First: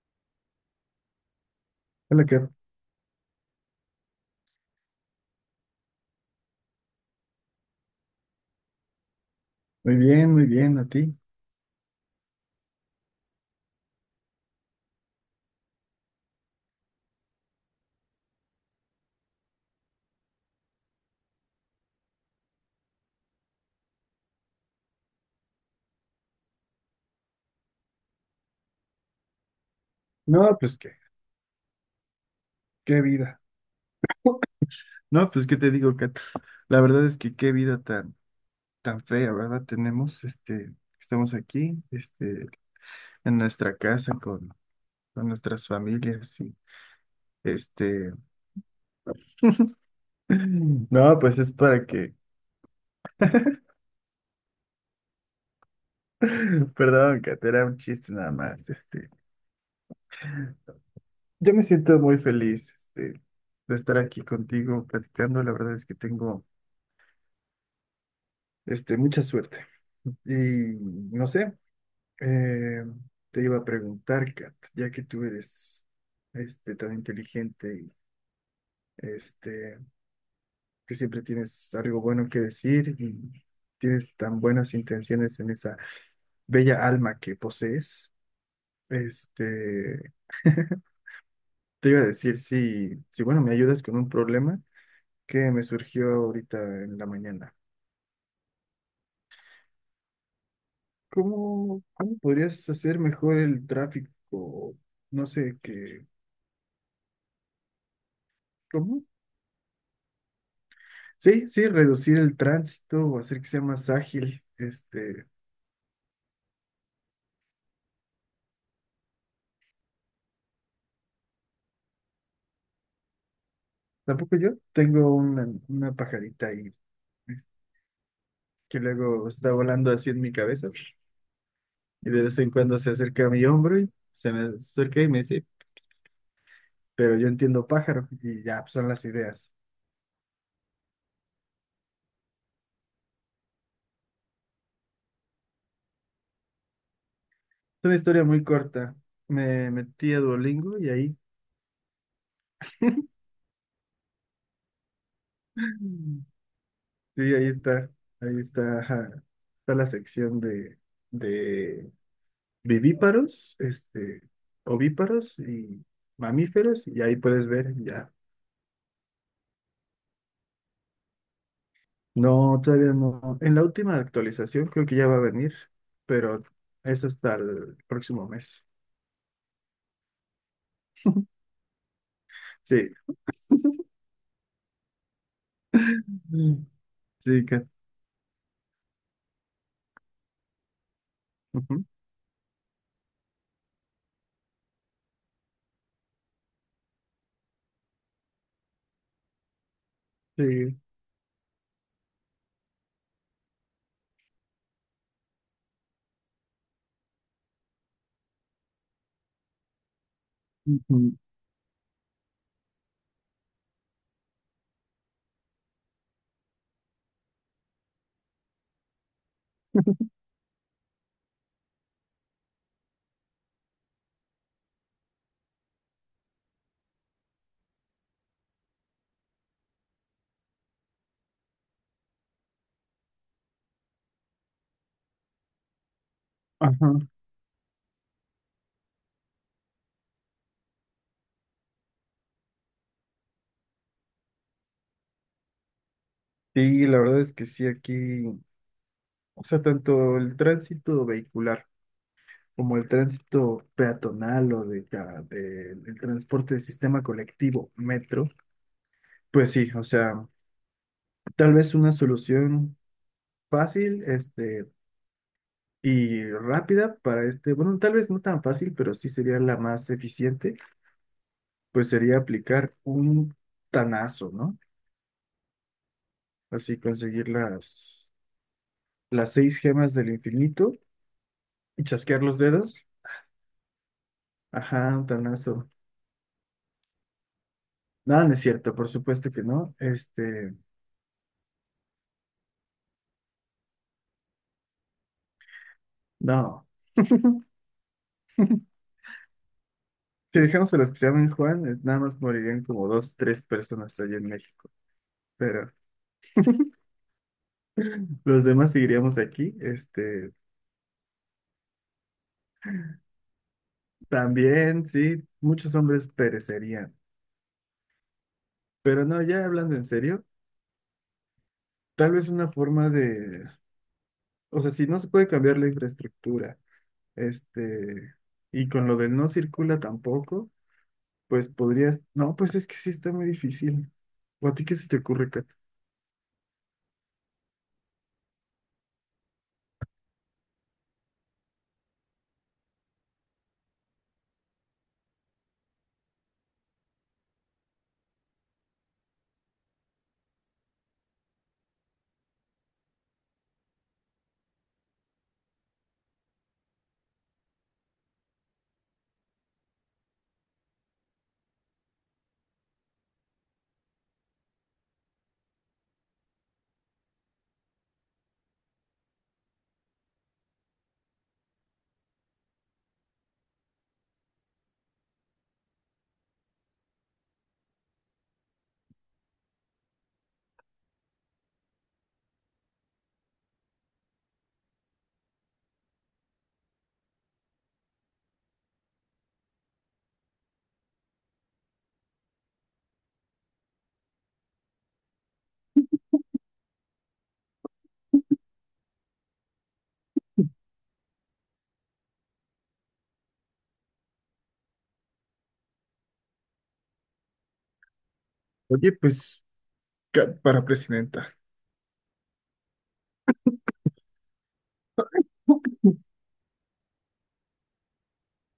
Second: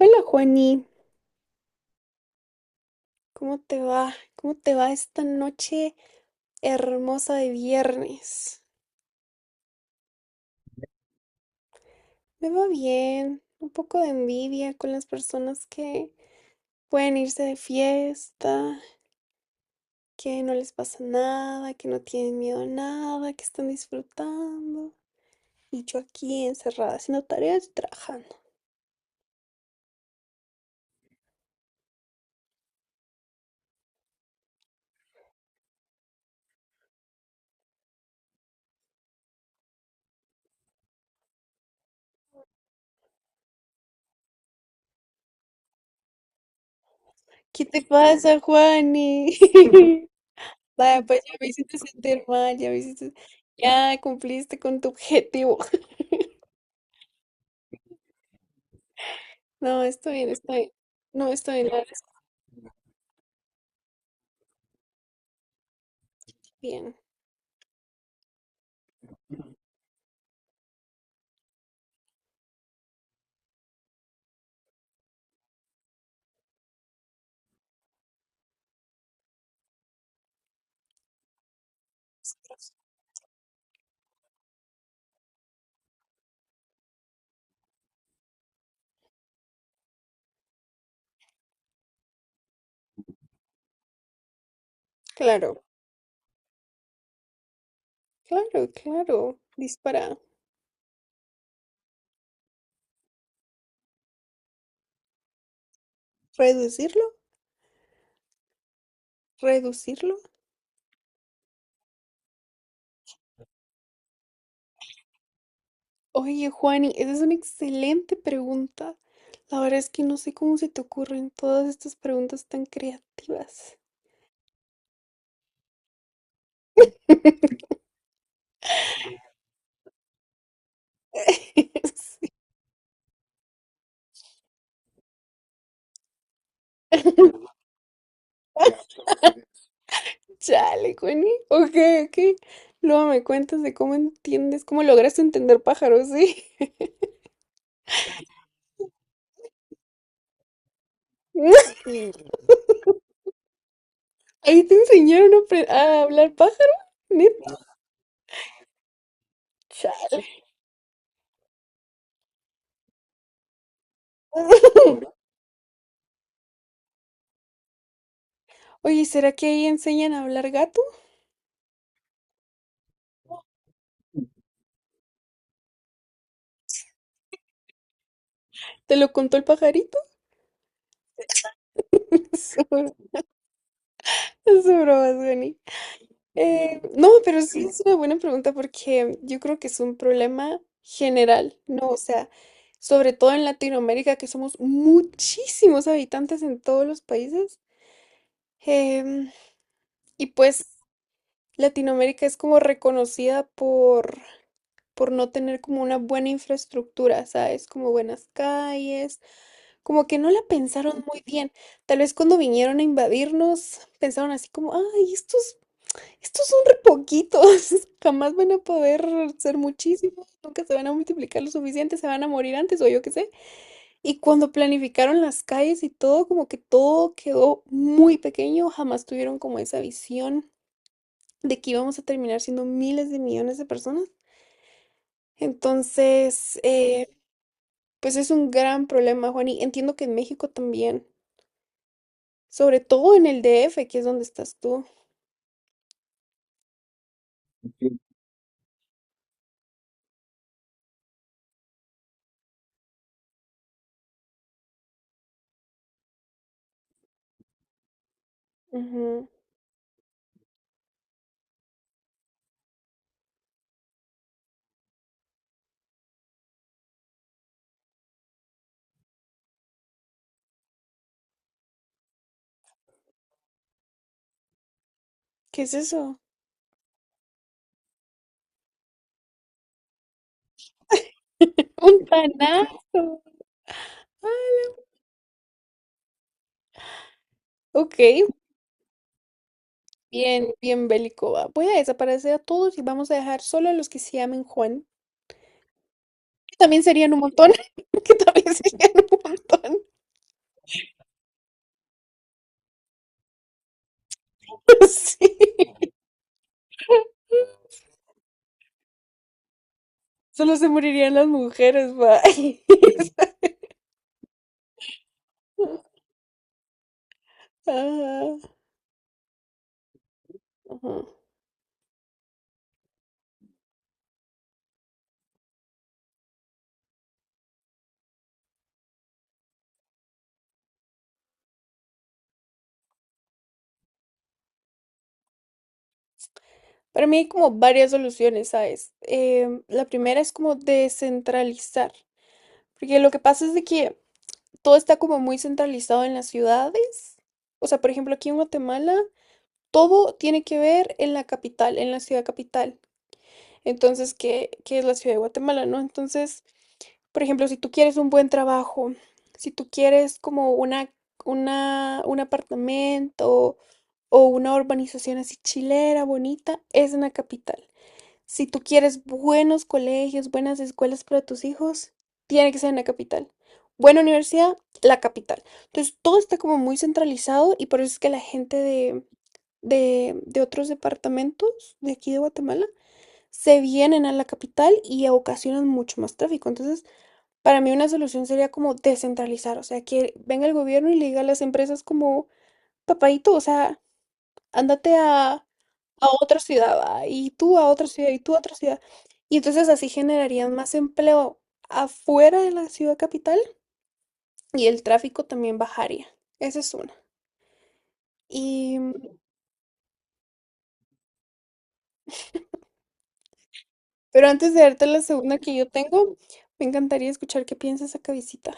Hola Juani, Hola, Kat. ¿cómo te va? ¿Cómo te va esta noche hermosa de viernes? Muy bien, ¿a ti? Me va bien, un poco de envidia con las personas que pueden irse de fiesta, que no les pasa nada, que no tienen miedo a nada, que están disfrutando. Y yo aquí encerrada haciendo tareas y trabajando. No, pues qué, qué vida. No, pues qué te digo, Kat. La verdad es que qué vida tan, tan fea, ¿verdad? Tenemos, estamos aquí, en nuestra casa con nuestras familias y, ¿Qué te este, pasa, Juani? Vaya, no, pues ya pues me es hiciste para que, sentir mal, ya me hiciste... Ya cumpliste con tu objetivo. perdón, Kat, era un chiste nada más, No, estoy, no Yo estoy me en la siento muy feliz, de estar aquí contigo platicando. La verdad es que tengo, bien. Mucha suerte. Y no sé. Eh, Te iba a preguntar, Kat, ya que tú eres tan inteligente y este, que siempre tienes algo bueno que decir y tienes tan buenas intenciones en esa bella alma que posees, este, te iba a decir si, si, bueno, me ayudas con un problema que me Claro, surgió ahorita en la mañana. claro. Dispara. ¿Cómo, cómo podrías hacer mejor el tráfico? No sé, qué. ¿Reducirlo? ¿Cómo? ¿Reducirlo? Sí, sí, reducir el tránsito o hacer que sea más ágil. Oye, Juani, esa es una excelente pregunta. La verdad es que no sé cómo se te ocurren todas estas preguntas tan creativas. Tampoco yo tengo una pajarita ahí es- que luego está volando así en mi cabeza y de Sí. vez en cuando se acerca a mi hombro y se me acerca y me dice, pero yo entiendo pájaro y ya pues, son las ideas. Chale, Juani. Ok, ok. Luego me cuentas de cómo entiendes, cómo lograste entender pájaros, ¿sí? Es una historia muy corta. Me metí a Duolingo y ahí, Ahí te enseñaron a, a hablar pájaro, sí, neta. Ahí está, ajá, está la sección de, vivíparos, ovíparos y mamíferos, y ahí puedes ver ya. Oye, ¿será que ahí enseñan a hablar gato? No, todavía no. En la última actualización creo que ya va a venir, pero eso hasta el próximo mes. ¿Te lo contó el pajarito? Sí. Es broma, Dani. Mm. No, pero Sí, sí que. es una buena pregunta porque yo creo que es un problema general, Ujú. ¿no? O sea, sobre todo en Latinoamérica, que somos muchísimos habitantes en todos los países. Em, y pues Sí. Latinoamérica es como reconocida por no tener como una buena infraestructura, ¿sabes? Como buenas calles. Como que no la Ujú. pensaron muy bien. Tal vez cuando vinieron a invadirnos, pensaron así como, ay, estos, estos son re poquitos, jamás van a poder ser muchísimos, nunca se van a multiplicar lo suficiente, se van a morir antes o yo qué sé. Y cuando planificaron las calles y todo, como que todo quedó muy pequeño, jamás tuvieron como esa visión de que íbamos a terminar siendo miles de millones de personas. Entonces, Ajá. Pues es un gran problema, Juan, y entiendo que en México también. Sobre todo en el D F, que es donde estás tú. Sí, la verdad es que sí, aquí, o sea, tanto el tránsito vehicular como el tránsito peatonal o el transporte de sistema colectivo, metro, Ujú. pues sí, o sea. Tal vez una solución fácil, y rápida para este, bueno, tal vez no tan fácil, pero sí sería la más eficiente, pues sería aplicar un tanazo, ¿no? ¿Qué es eso? Así conseguir las seis gemas del infinito y Un chasquear los dedos. tanazo. Ajá, un tanazo. Ok, Nada, no es cierto, por supuesto que no. bien, Este, bien bélico, va. Voy a desaparecer a todos y vamos a dejar solo a los que se llamen Juan. Que no. también serían un montón. Que también serían un montón. Si dejamos a los que se llaman Juan, nada más morirían como dos, tres personas allá en México. Sí. Pero los demás seguiríamos aquí, este. Solo se morirían las mujeres, va. También, sí, muchos hombres perecerían. Ajá, Pero no, ya hablando en serio, ajá. tal vez una forma de, o sea, si no se puede cambiar la infraestructura, este, y con lo de no circula tampoco, pues podrías, no, pues es que sí está muy difícil. ¿O a ti qué se te ocurre, Kat? Para mí hay como varias soluciones, ¿sabes? La primera es como descentralizar, porque lo que pasa es de que todo está como muy centralizado en las ciudades. O sea, por ejemplo, aquí en Guatemala, todo tiene que ver en la capital, en la ciudad capital. Entonces, ¿qué, qué es la ciudad de Guatemala, no? Entonces, por ejemplo, si tú quieres un buen trabajo, si tú quieres como una, un apartamento o una urbanización así chilera, bonita, es en la capital. Si tú quieres buenos colegios, buenas escuelas para tus hijos, tiene que ser en la capital. Buena universidad, la capital. Entonces, todo está como muy centralizado y por eso es que la gente de otros departamentos de aquí de Guatemala se vienen a la capital y ocasionan mucho más tráfico. Entonces, para mí una solución sería como descentralizar, o sea, que venga el gobierno y le diga a las empresas como, papadito, o sea, ándate a otra ciudad, ah, y tú a otra ciudad, y tú a otra ciudad. Y entonces así generarían más empleo afuera de la ciudad capital y el tráfico también bajaría. Esa es una. Y, Oye, pues, Kat para presidenta. pero antes de darte la segunda que yo tengo, me encantaría escuchar qué piensas acá, visita.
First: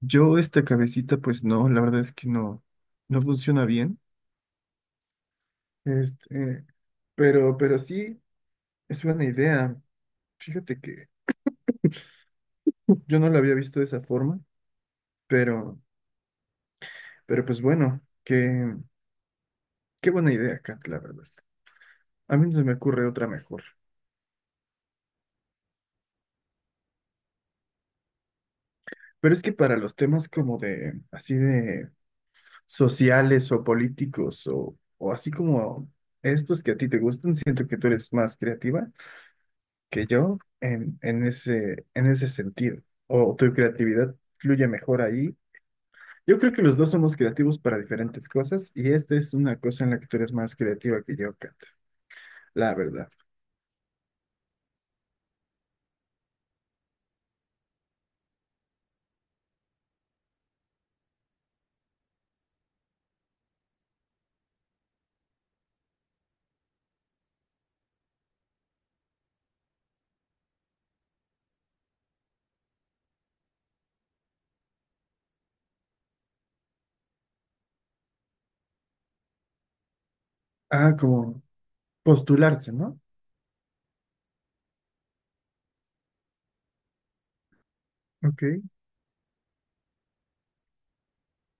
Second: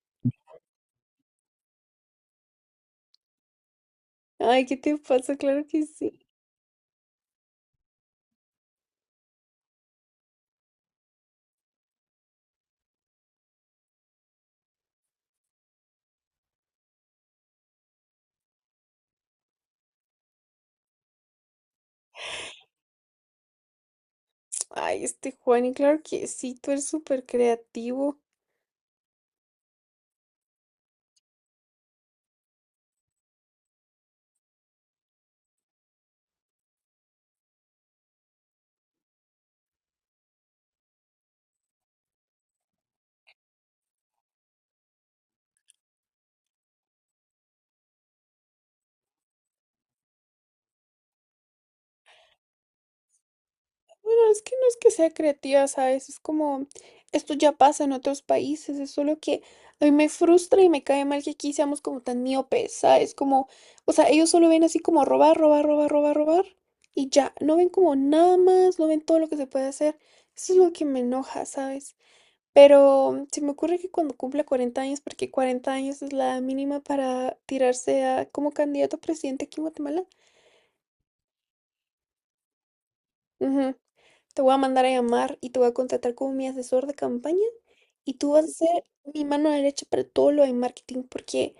Yo esta cabecita, pues no, la verdad es que no, no funciona bien. Ay, ¿qué te pasa? Claro que sí. Este, pero sí, es buena idea. Fíjate que yo no lo había visto de esa forma, pero, pero pues bueno, qué, qué buena idea, Kat, la verdad. A mí no se me ocurre otra mejor. Ay, este Juan, y claro que sí, tú eres súper creativo. Pero es que para los temas como de, así de sociales o políticos o así como estos que a ti te gustan, siento que tú eres más creativa que yo en ese sentido. O tu creatividad fluye mejor ahí. Yo creo que los dos somos creativos para diferentes cosas y esta es una cosa en la que tú eres más creativa que yo, Kat, la verdad. Bueno, es que no es que sea creativa, ¿sabes? Es como, esto ya pasa en otros países, es solo que a mí me frustra y me cae mal que aquí seamos como tan miopes, ¿sabes? Como, o sea, ellos solo ven así como robar, robar, robar, robar, robar y ya, no ven como nada más, no ven todo lo que se puede hacer. Eso es lo que me enoja, ¿sabes? Pero se me ocurre que cuando cumpla 40 años, porque 40 años es la edad mínima para tirarse a como candidato a presidente aquí en Guatemala, Ah, como postularse, ¿no? ujú. Te voy a mandar a llamar y te voy a contratar como mi asesor de campaña. Y tú Ok. vas a ser mi mano derecha para todo lo de marketing, porque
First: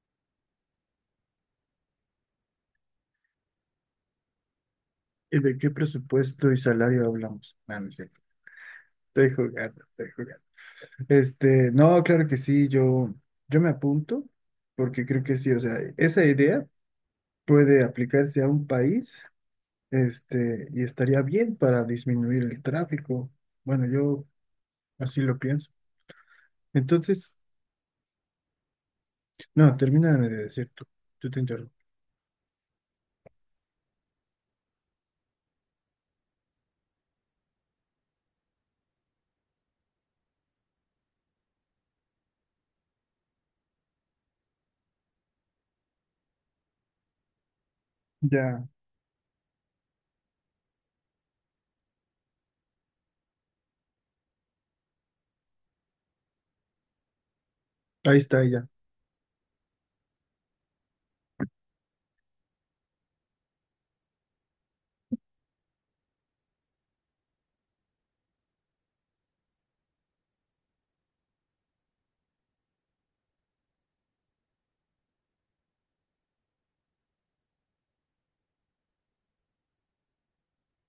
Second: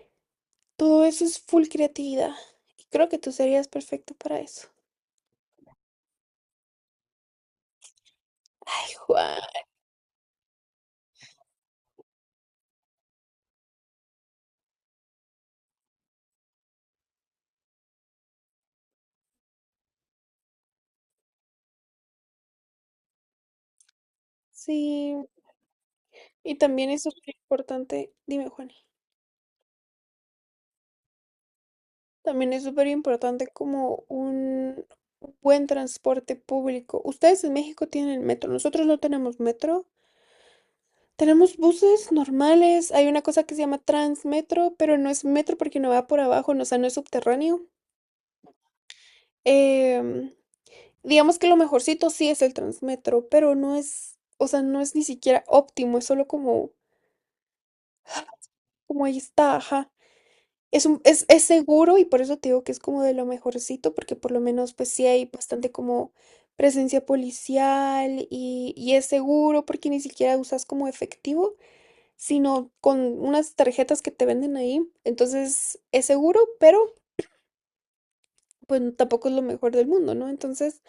todo eso es full creatividad. Y creo que tú serías perfecto para eso. ¿Y de qué presupuesto y salario hablamos? No, no es cierto. Estoy Juan. jugando, estoy jugando. Este, no, claro que sí, yo me apunto porque creo que sí, o sea, esa idea puede aplicarse a un país, y estaría bien para disminuir el tráfico. Bueno, yo Sí, así lo pienso. y también es súper Entonces, importante, dime Juan, no, termina de decir tú, tú te interrumpo. también es súper importante como un buen transporte público. Ustedes en México tienen metro, nosotros no tenemos metro. Tenemos buses normales, hay una cosa que se llama Transmetro, pero no es metro porque no va por abajo, no, o sea, no es subterráneo. Ya, Em, Digamos que lo mejorcito sí es el Transmetro, pero no es, o sea, no es ni siquiera óptimo, es solo como, ahí está ella. como ahí está, ajá. Es seguro y por eso te digo que es como de lo mejorcito, porque por lo menos pues sí hay bastante como presencia policial y es seguro porque ni siquiera usas como efectivo, sino con unas tarjetas que te venden ahí. Entonces es seguro, pero pues tampoco es lo mejor del mundo, ¿no? Entonces...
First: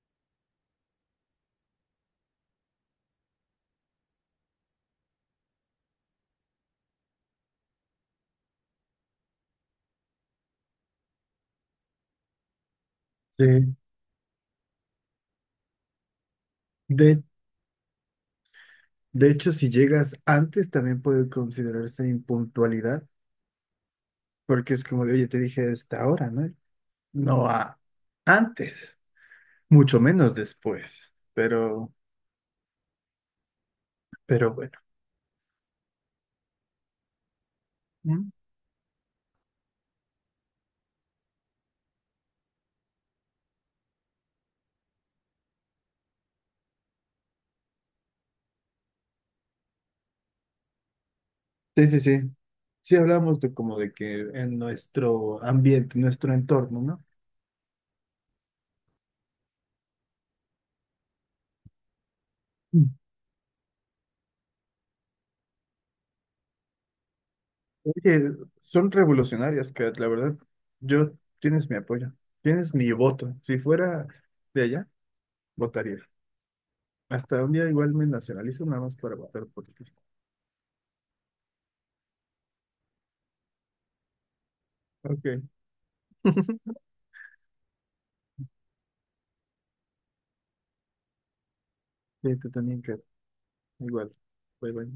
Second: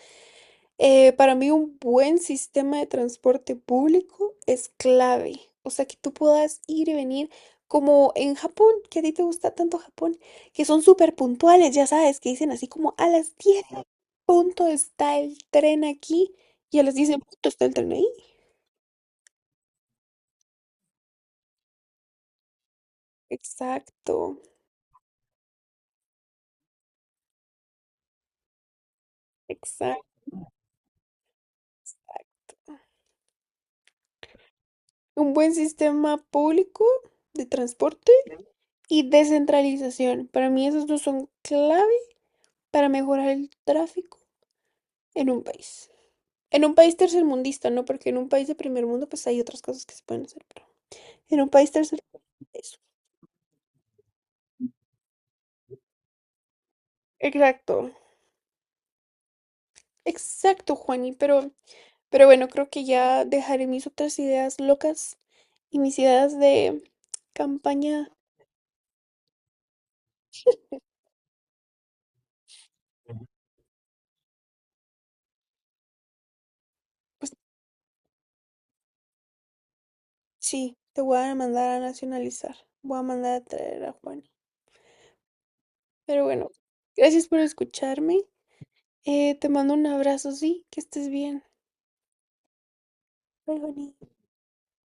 Para mí un buen sistema de transporte público es clave, o sea, que tú puedas ir y venir como en Japón, que a ti te gusta tanto Japón, que son súper puntuales, ya sabes, que dicen así como a las Sí. 10 en punto está el tren aquí y a las 10 en De punto está el tren ahí. De hecho, si llegas antes, también puede considerarse impuntualidad, Exacto, porque es como de, oye, te dije a esta hora, ¿no? No a antes, mucho exacto. menos después, pero bueno. Un buen sistema público de transporte ¿Mm? y descentralización. Para mí esos dos son clave para mejorar el tráfico en un país. En un país tercermundista, ¿no? Porque en un país de primer mundo, pues hay otras cosas que se pueden hacer, pero en un país Sí, tercer sí, sí. eso. Sí hablamos de como de que en nuestro ambiente, nuestro entorno, ¿no? Exacto, exacto, Juani, pero bueno, creo que Mm. ya dejaré mis otras ideas locas y mis ideas de campaña. Oye, son revolucionarias, Kat, la verdad. Yo, tienes mi apoyo, tienes mi voto. Si fuera de allá, votaría. Hasta un día igual me nacionalizo nada más para votar por ti. Sí, te voy a mandar a nacionalizar, voy a mandar a traer a Juani. Ok. Pero bueno, gracias por escucharme, te mando un abrazo, sí, que estés bien. Sí, tú también, Kat. Bye, Juani. Igual. Bye, bye.